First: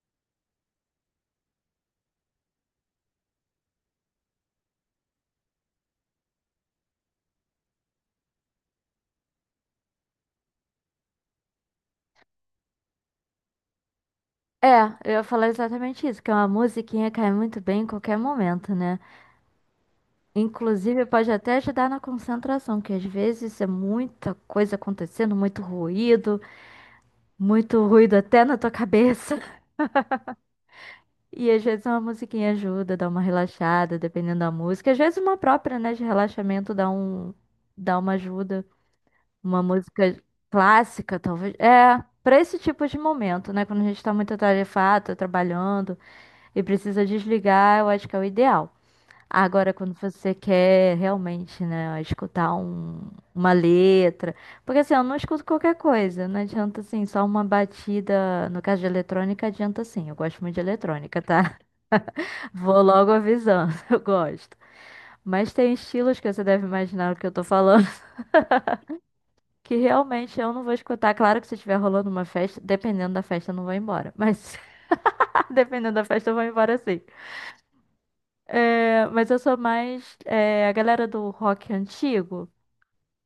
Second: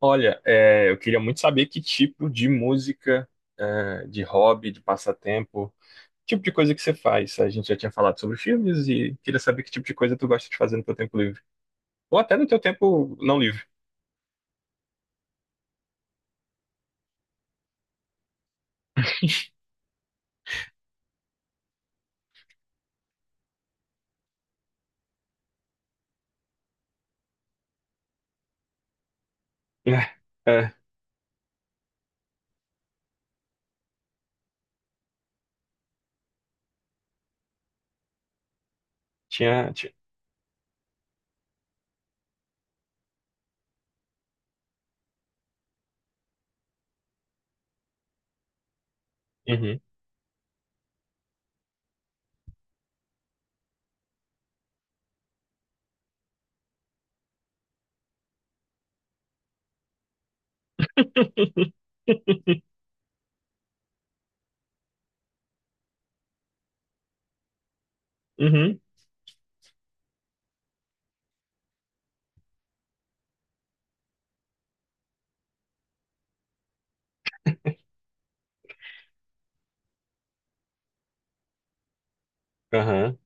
Olha, eu queria muito saber que tipo de música, de hobby, de passatempo, tipo de coisa que você faz. A gente já tinha falado sobre filmes e queria saber que tipo de coisa tu gosta de fazer no teu tempo livre. Ou até no teu tempo não livre. É, eu ia falar exatamente isso, que é uma musiquinha cai muito bem em qualquer momento, né? Inclusive, pode até ajudar na concentração, que às vezes é muita coisa acontecendo, muito ruído até na tua cabeça. É, é, E às vezes uma musiquinha ajuda, dá uma relaxada, dependendo da música. Às vezes uma própria, né, de relaxamento dá um, dá uma ajuda. Uma tinha, tinha. música clássica, talvez. É, pra esse tipo de momento, né? Quando a gente tá muito atarefado, tá trabalhando e precisa desligar, eu acho que é o ideal. Agora, Uhum, quando você quer realmente, né, escutar uma letra. Porque assim, eu não escuto qualquer coisa. Não adianta assim, só uma batida. No caso de eletrônica, adianta sim. Eu gosto muito de eletrônica, tá? Vou logo avisando, eu gosto. Mas tem estilos que você deve imaginar o que eu tô falando, uhum, que realmente eu não vou escutar. Claro que se estiver rolando uma festa, dependendo da festa, eu não vou embora. Mas dependendo da festa, eu vou embora sim. É, mas eu sou mais é, a galera do rock antigo. aham,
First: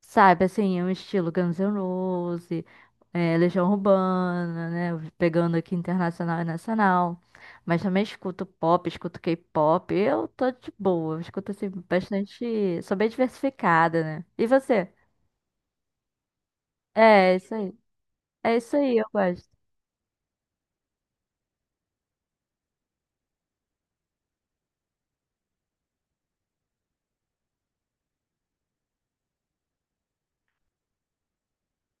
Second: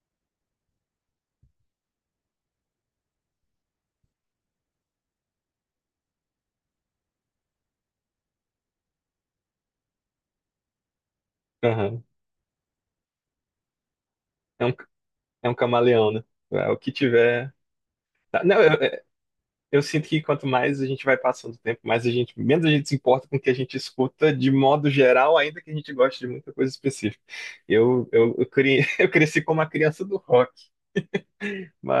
Sabe, assim, é um estilo Guns N' Roses, é, Legião Urbana, né? Pegando aqui internacional e nacional. Mas também escuto pop, escuto K-pop. Eu tô de boa, eu escuto assim aham. bastante. Sou bem diversificada, né? E É um, você? é um camaleão, né? É o que É, é tiver. isso aí. É Não, isso aí, eu gosto. eu sinto que quanto mais a gente vai passando o tempo, mais a gente, menos a gente se importa com o que a gente escuta de modo geral, ainda que a gente goste de muita coisa específica. Eu cresci como uma criança do rock,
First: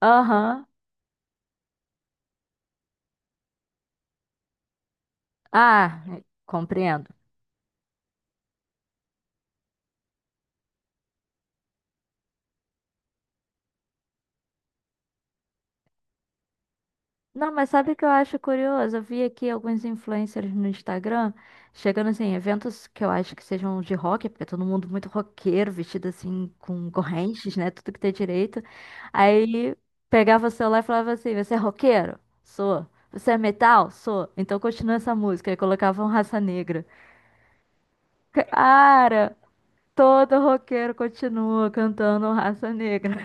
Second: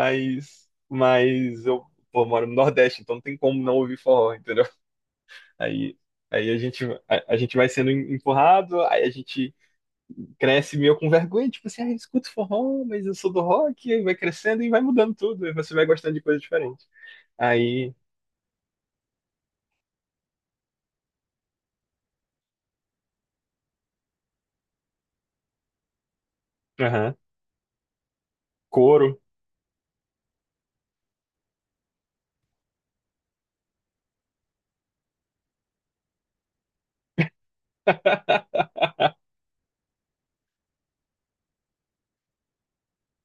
Aham. mas eu, pô, moro no Nordeste, então não tem como não ouvir forró, entendeu? Aí, Ah, aí a gente, compreendo. A gente vai sendo empurrado, aí a gente cresce meio com vergonha, tipo assim, ah, eu escuto forró, mas eu sou do rock, aí vai crescendo e vai mudando tudo, aí você vai gostando de coisas diferentes. Não, mas sabe Aí, o que eu acho curioso? Eu vi aqui alguns influencers no Instagram chegando assim, em eventos que eu acho que sejam de rock, porque é todo mundo muito roqueiro, vestido assim, com aham, correntes, né? Tudo que tem direito. coro. Aí pegava o celular e falava assim: Você é roqueiro? Sou. Você é metal? Sou. Então continua essa música. Aí colocavam Raça Negra. Cara, todo roqueiro continua cantando Raça Negra.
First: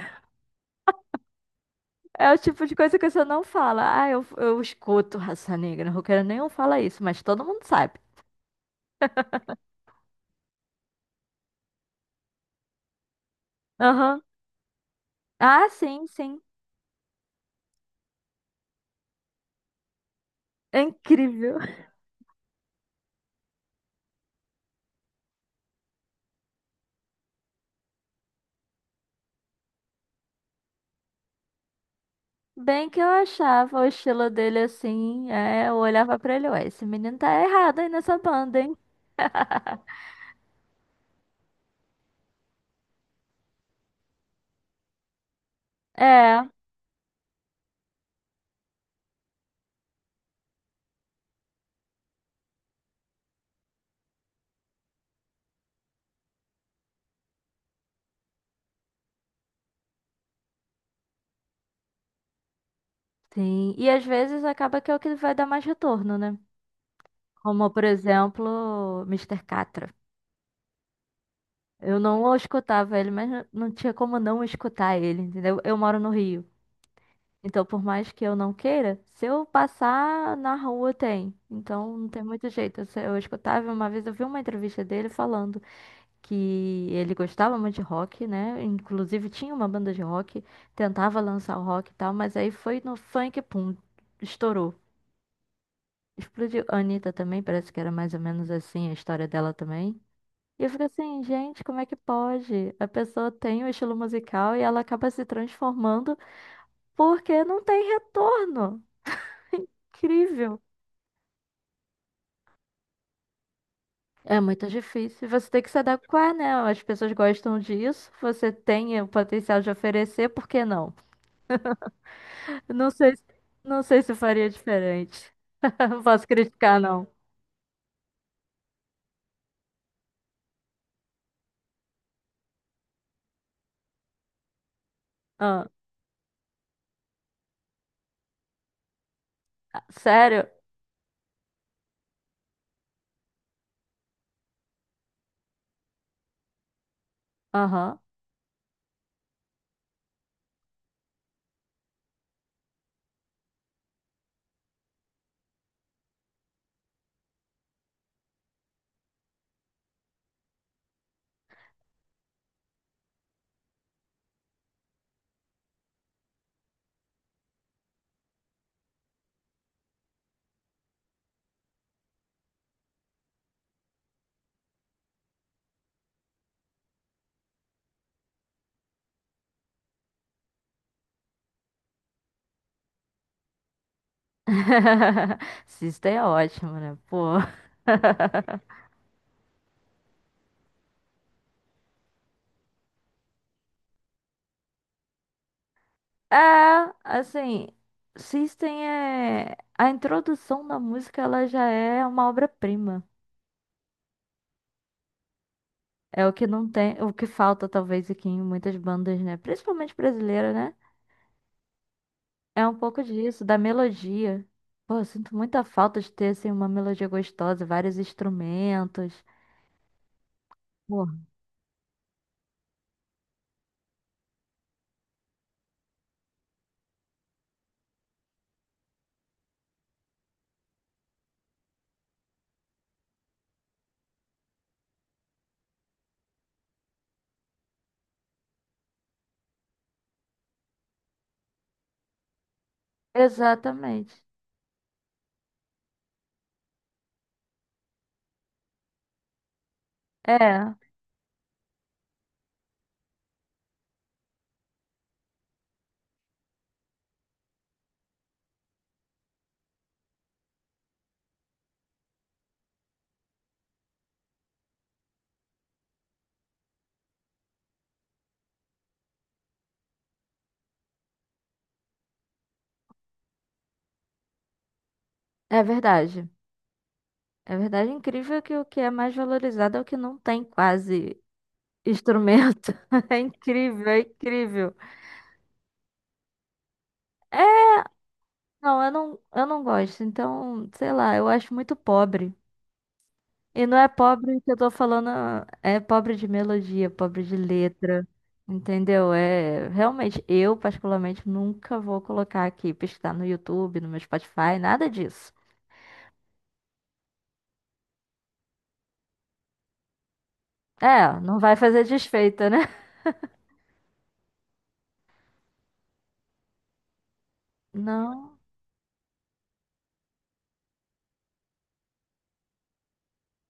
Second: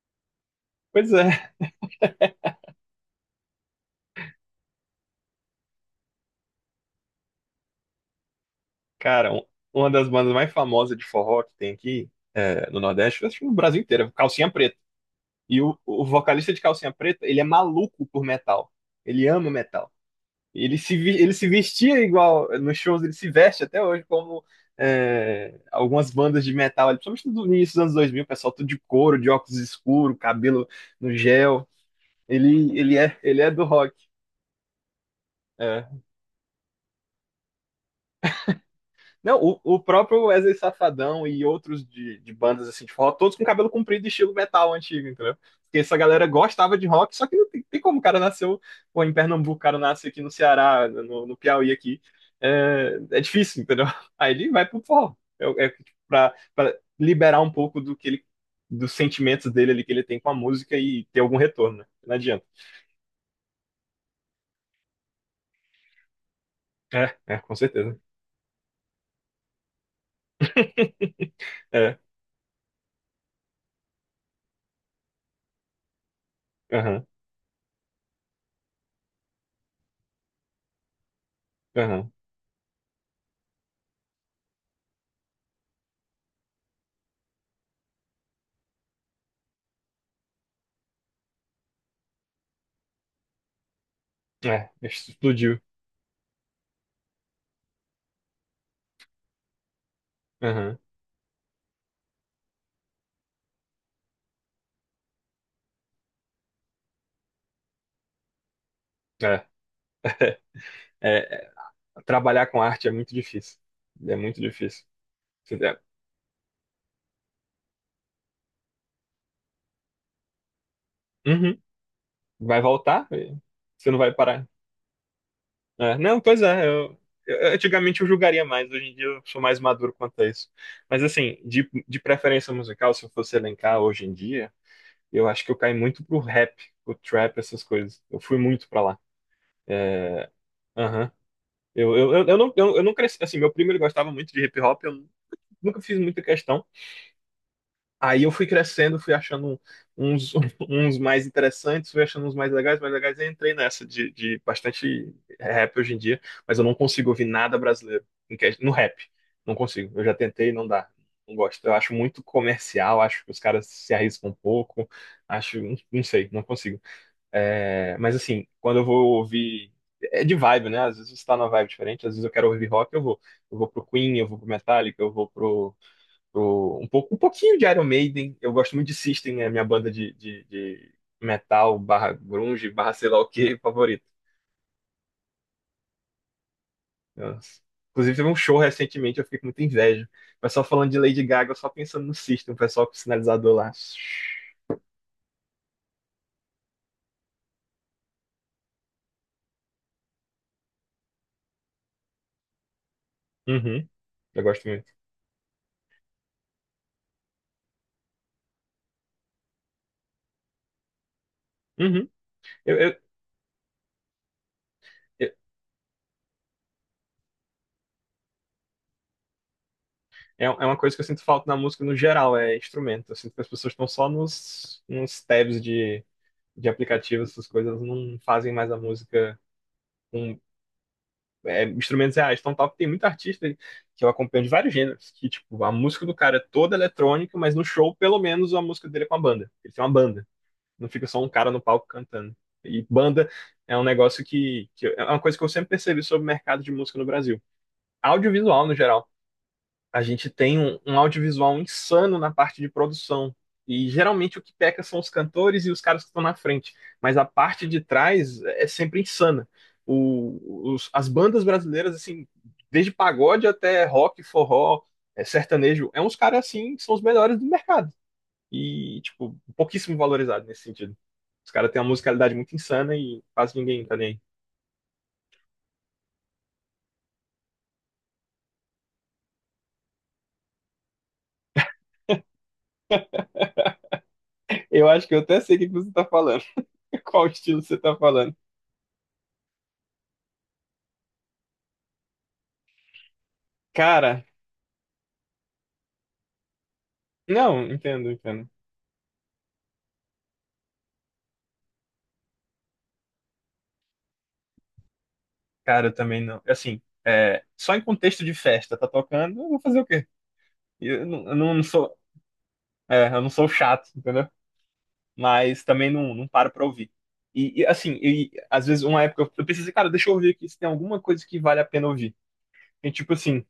Pois é, É o tipo de coisa que você não fala. Ah, eu escuto raça negra. Roqueiro nenhum fala isso, mas todo mundo sabe. cara, um- uma das bandas mais famosas de forró que tem aqui é, no Nordeste, eu acho que no Brasil inteiro, é Aham. Calcinha Preta. E Ah, o sim, sim. vocalista de Calcinha Preta, ele é maluco por metal. Ele ama metal. E É ele se incrível. vestia igual, nos shows ele se veste até hoje como é, algumas bandas de metal, ali, principalmente no início dos anos 2000, o pessoal tudo de couro, de óculos escuros, cabelo no gel. Bem que eu Ele é do achava o rock. estilo dele assim. É, eu É. olhava pra ele, ué, esse menino tá errado aí nessa banda, hein? Não, o próprio Wesley Safadão e outros de bandas assim de forró, todos com cabelo comprido e estilo metal antigo, entendeu? Porque essa galera É, gostava de rock, só que não tem, tem como o cara nasceu pô, em Pernambuco, o cara nasce aqui no Ceará, no Piauí aqui. É difícil, entendeu? Aí ele vai pro forró. Pra liberar um pouco do que dos sentimentos dele ali que ele tem com a música e ter algum retorno, né? Não adianta. sim. E às vezes acaba que é o que vai dar mais retorno, né? Com Como, por certeza. exemplo, Mister Catra. É, Eu não o escutava ele, mas não tinha como não escutar ele, entendeu? Eu moro no Rio. aham, Então, por mais que eu não queira, se eu passar na rua, tem. Então, não aham. tem muito jeito. Eu, eu escutava, uma vez eu vi uma entrevista dele falando que ele gostava muito de rock, né? Inclusive, tinha uma banda de rock, tentava lançar o rock e tal, mas aí foi no funk, pum, É, estourou. explodiu. Explodiu. A Anitta também, parece que era mais ou menos assim a história dela também. E eu Aham, fico assim, gente, como é que pode? A pessoa tem o estilo musical e ela acaba se transformando porque não tem retorno. é. Incrível. É, Trabalhar com arte é muito difícil. É muito É muito difícil. difícil. Você Você tem que se der- adequar, né? As pessoas gostam disso. Você tem o potencial de oferecer, por que não? Uhum. Vai Não voltar? sei, não Você não sei se vai eu parar. faria diferente. É, Não não, posso pois é. criticar, não. Antigamente eu julgaria mais. Hoje em dia eu sou mais maduro quanto a isso. Mas assim, de preferência musical, se eu fosse elencar hoje em dia, eu acho que eu Ah, caí muito pro rap, pro trap, essas coisas. Eu fui muito pra lá. É, sério? aham. Eu não cresci. Assim, meu primo ele gostava muito de hip hop. Eu nunca fiz muita questão. Aham. Aí eu fui crescendo, fui achando uns, uns mais interessantes, fui achando uns mais legais, e entrei nessa de bastante rap hoje em dia, mas eu não consigo ouvir nada brasileiro no rap. Não consigo. Eu já tentei, não dá. Não gosto. Eu acho muito comercial, acho que os caras se arriscam um pouco, acho, não sei, não consigo. É, mas assim, quando eu vou ouvir. É de vibe, né? Às vezes você tá numa vibe diferente, às vezes eu quero ouvir rock, eu vou. Eu vou pro Queen, eu vou pro Metallica, eu vou pro um pouco, um pouquinho de Iron Maiden. Eu gosto muito de System, é a minha banda de metal, barra grunge, barra sei lá o que, favorito. System é ótimo, né? Pô. Eu- inclusive, teve um show recentemente, eu fiquei com muita inveja. O pessoal falando de Lady Gaga, eu só pensando no System, o pessoal com o sinalizador lá. É, assim, System é. A introdução da música, ela já é uma obra-prima. Uhum, eu gosto muito. É o que não tem, o que falta talvez aqui em muitas bandas, né? Principalmente brasileira, né? Uhum. É um Eu, eu- pouco disso, da melodia. Pô, eu eu- sinto muita falta de ter assim uma melodia gostosa, vários instrumentos. é é uma coisa que eu Pô, sinto falta na música no geral, é instrumento. Eu sinto que as pessoas estão só nos, nos tabs de aplicativos, essas coisas, não fazem mais a música. Com é, instrumentos reais. Então, top, tem muito artista que eu acompanho de vários gêneros, que, tipo, a música do cara é toda eletrônica, mas no show, pelo menos, a música dele é com a banda. Ele tem uma banda, não fica só um cara no palco cantando. E banda é um exatamente. negócio que é uma coisa que eu sempre percebi sobre o mercado de música no Brasil. Audiovisual, no geral, a gente tem É, um, um audiovisual insano na parte de produção. E geralmente o que peca são os cantores e os caras que estão na frente. Mas a parte de trás é sempre insana. As bandas brasileiras, assim, desde pagode até rock, forró, é, sertanejo, é uns caras assim que são os melhores do mercado. E, tipo, pouquíssimo valorizado nesse sentido. Os caras têm uma musicalidade muito insana e quase ninguém tá nem aí. é verdade. É verdade, é incrível que o que é mais valorizado é o que não tem quase instrumento. É incrível, é incrível. Eu acho que eu até sei o que que você tá falando. Qual É, estilo você tá falando. Não, eu não gosto. Então, sei lá, eu acho muito pobre. E não é Cara, pobre que eu tô falando, é pobre de melodia, pobre de não, letra, entendo, entendo. entendeu? É, realmente, eu particularmente nunca vou colocar aqui, pesquisar no YouTube, no meu Spotify, nada disso. Cara, eu também não. Assim, é, só em contexto de festa, tá tocando, eu vou fazer o quê? Eu É, não, eu não vai não fazer sou, desfeita, né? Eu não sou chato, entendeu? Mas também não, não paro pra ouvir. Assim, e, Não. às vezes uma época eu pensei cara, deixa eu ouvir aqui se tem alguma coisa que vale a pena ouvir. Tem tipo assim,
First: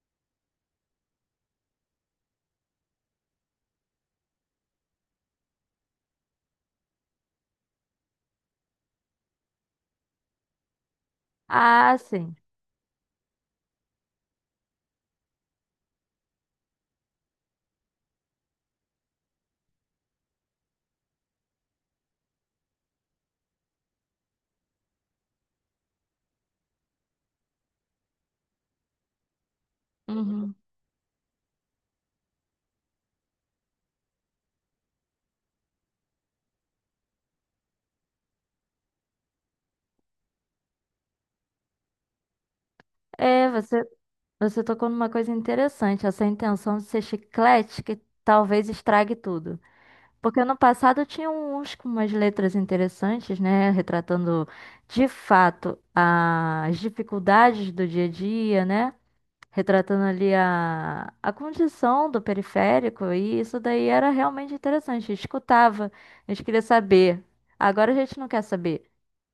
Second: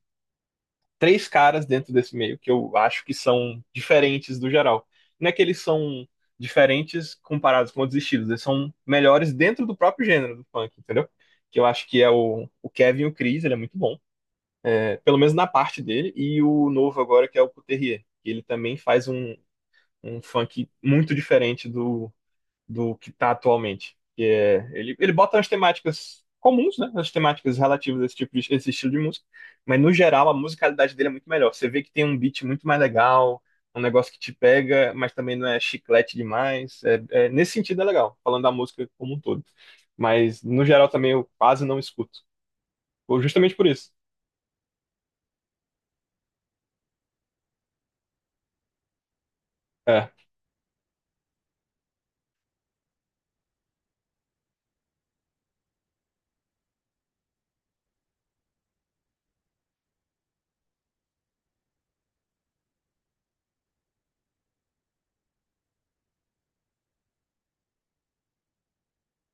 três caras dentro desse meio que eu acho que são diferentes do geral. Não é que eles são diferentes comparados com outros estilos, eles são melhores dentro do próprio gênero do funk, entendeu? Que eu acho Ah, que é sim. O Kevin e o Chris, ele é muito bom. Pelo menos na parte dele, e o novo agora que é o Couturier, que ele também faz um, um funk muito diferente do que tá atualmente. Que é, ele bota as temáticas comuns, né, as temáticas relativas a esse tipo de, esse estilo de música, mas no geral a Uhum. musicalidade dele é muito melhor. Você vê que tem um beat muito mais legal, um negócio que te pega, mas também não é chiclete demais. Nesse sentido é legal, falando da música como um todo. Mas no geral também eu quase não escuto. Ou É, justamente por você, isso. você tocou numa coisa interessante, essa intenção de ser chiclete que talvez estrague tudo. É. Porque no passado tinha uns com umas letras interessantes, né? Retratando de fato as dificuldades do dia a dia, né? Retratando ali a condição do periférico, e isso daí era realmente interessante. A gente escutava, a gente queria saber. Agora a gente não quer saber.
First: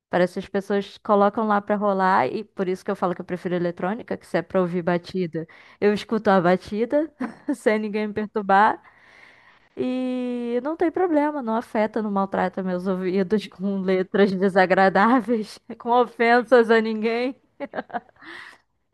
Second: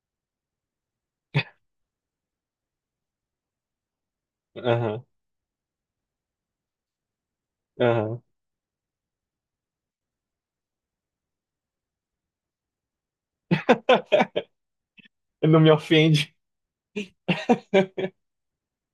Parece que as pessoas colocam lá pra rolar, e por isso que eu falo que eu prefiro eletrônica, que se é pra ouvir Aham, batida, eu escuto a batida, sem ninguém me aham. perturbar. E não tem problema, não afeta, não maltrata meus ouvidos com letras desagradáveis, Não me com ofende. ofensas a ninguém,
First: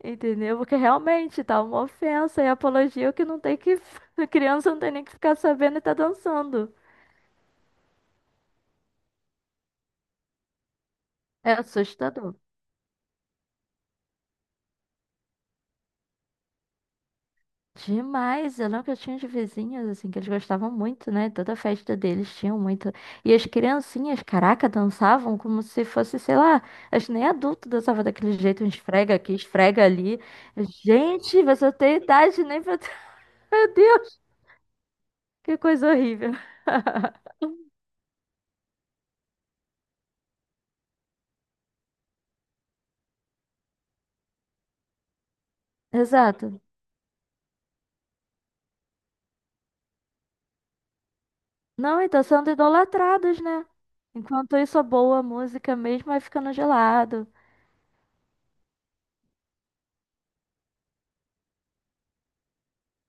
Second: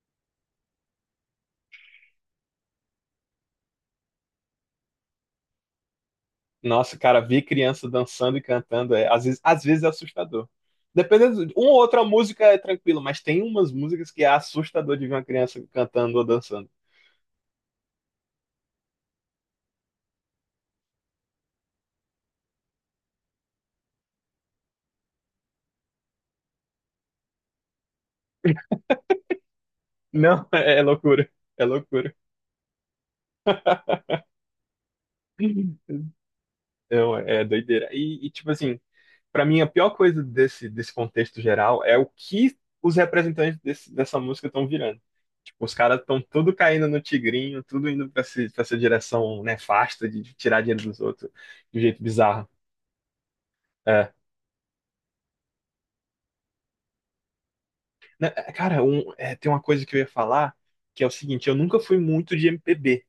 entendeu? Porque realmente tá uma ofensa e apologia que não tem que. A criança não tem nem que ficar sabendo e tá dançando. Nossa, cara, ver criança dançando e cantando é, às vezes é assustador. Dependendo, É uma ou outra assustador. música é tranquilo, mas tem umas músicas que é assustador de ver uma criança cantando ou dançando. Demais, eu lembro que eu tinha de vizinhos, assim, que eles gostavam muito, né? Toda festa deles tinham muito. E as criancinhas, caraca, dançavam como se fosse, sei lá, acho que nem adulto dançava daquele jeito, um esfrega aqui, esfrega ali. Não, é loucura. Gente, É você tem loucura. idade nem pra. Meu Deus, que coisa horrível. Não, é doideira. Tipo assim, pra mim a pior coisa desse, desse contexto geral é o que os representantes desse- dessa música estão virando. Os caras estão tudo Exato. caindo no tigrinho, tudo indo para essa direção nefasta de tirar dinheiro dos outros de um Não, jeito e tá bizarro. sendo idolatrados, né? É. Enquanto isso, a boa música mesmo vai ficando gelado. Né, é, cara, um- é, tem uma coisa que eu ia falar, que é o seguinte, eu nunca fui muito de MPB.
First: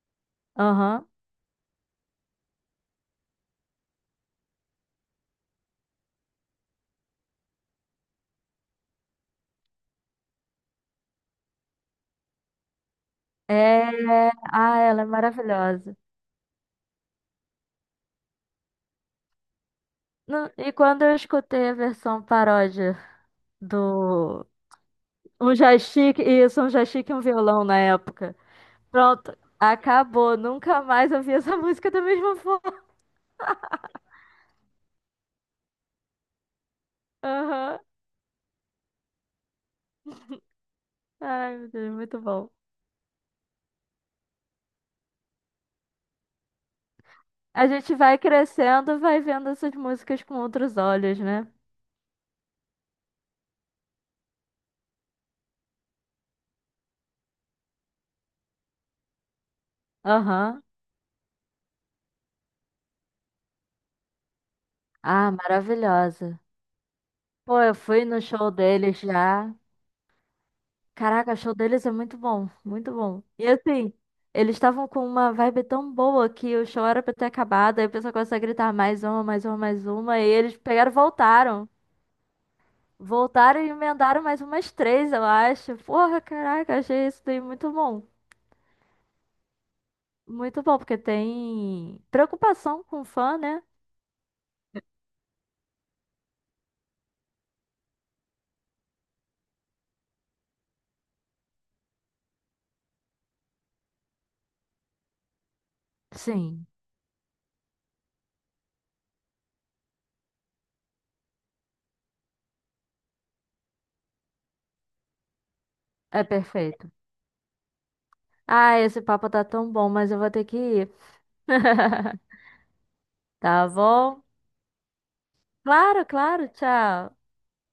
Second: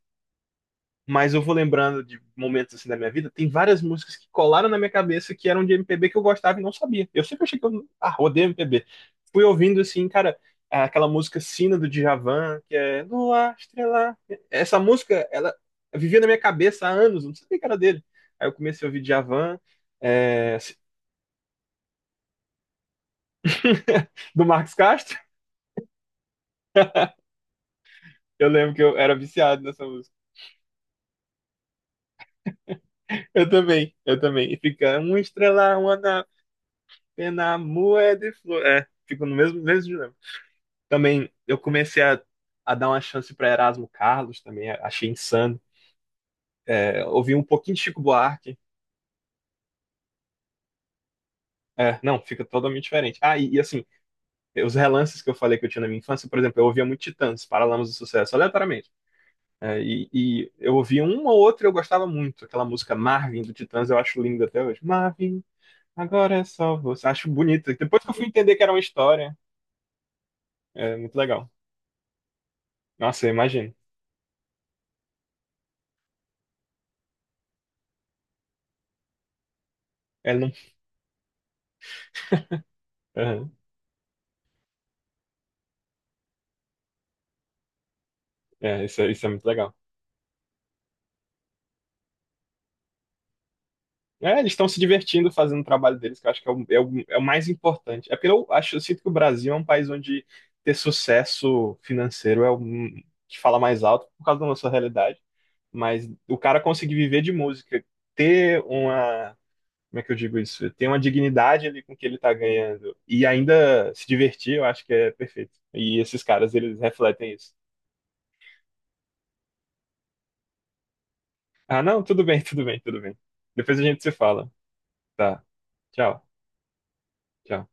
Aham. Mas eu vou lembrando de momentos assim da minha vida, tem várias músicas que colaram na minha cabeça que eram de MPB que eu gostava e não sabia. Eu sempre achei que eu, ah, odeio MPB. Fui ouvindo assim, cara, aquela música Sina do Djavan, que é Lua, É, Estrela. Essa ah, ela é música, ela maravilhosa. vivia na minha cabeça há anos, eu não sabia que era dele. Aí eu comecei a ouvir Djavan, Não, é, E quando eu escutei a versão paródia do do Marcos Castro. um joystick, isso, um joystick e um violão na época. Eu lembro que eu era Pronto, viciado nessa música. acabou. Nunca mais ouvi essa música da mesma forma. Eu também, eu também. E fica uma estrela, uma na pena, Aham. moeda de flor. É, fica no mesmo, mesmo dilema. Também eu Ai, meu Deus, comecei muito bom. a dar uma chance para Erasmo Carlos também, achei insano. É, ouvi um A pouquinho de gente Chico vai Buarque. crescendo, vai vendo essas músicas com outros olhos, né? É, não, fica totalmente diferente. Ah, e assim, os relances que eu falei que eu tinha na minha infância, por exemplo, eu ouvia muito Titãs, Paralamas do Sucesso, aleatoriamente. É, e Aham. eu ouvia uma ou outra e eu gostava muito. Aquela música Marvin do Titãs, eu acho linda até hoje. Ah, Marvin, agora maravilhosa. é só você. Acho Pô, bonita. eu Depois fui que eu no fui show entender que era uma deles história, já. é muito Caraca, o legal. show deles é muito bom, muito bom. Nossa, eu E imagino. assim, eles estavam com uma vibe tão boa que o show era pra ter acabado, aí o pessoal começou a gritar mais uma, mais uma, mais uma, e Ele não. eles pegaram e voltaram. Aham. Voltaram e emendaram mais umas três, eu acho. Porra, caraca, achei isso daí muito bom. É, isso, é- isso é muito legal. Muito bom, porque tem preocupação com o fã, né? É, eles estão se divertindo fazendo o trabalho deles, que eu acho que é é o mais importante. É porque eu acho, eu sinto que o Brasil é um país onde ter sucesso financeiro é o que fala mais alto por causa da nossa realidade. Mas o cara Sim, conseguir viver de música, ter uma, como é que eu digo isso? Ter uma dignidade ali com o que ele tá ganhando e ainda se divertir, eu acho que é perfeito. E esses é caras, eles perfeito. refletem isso. Ah, esse papo tá tão bom, mas eu vou ter que ir. Ah, não, tudo bem, tudo bem, tudo bem. Tá Depois a gente se bom? fala. Tá, Claro, tchau, claro, tchau. tchau.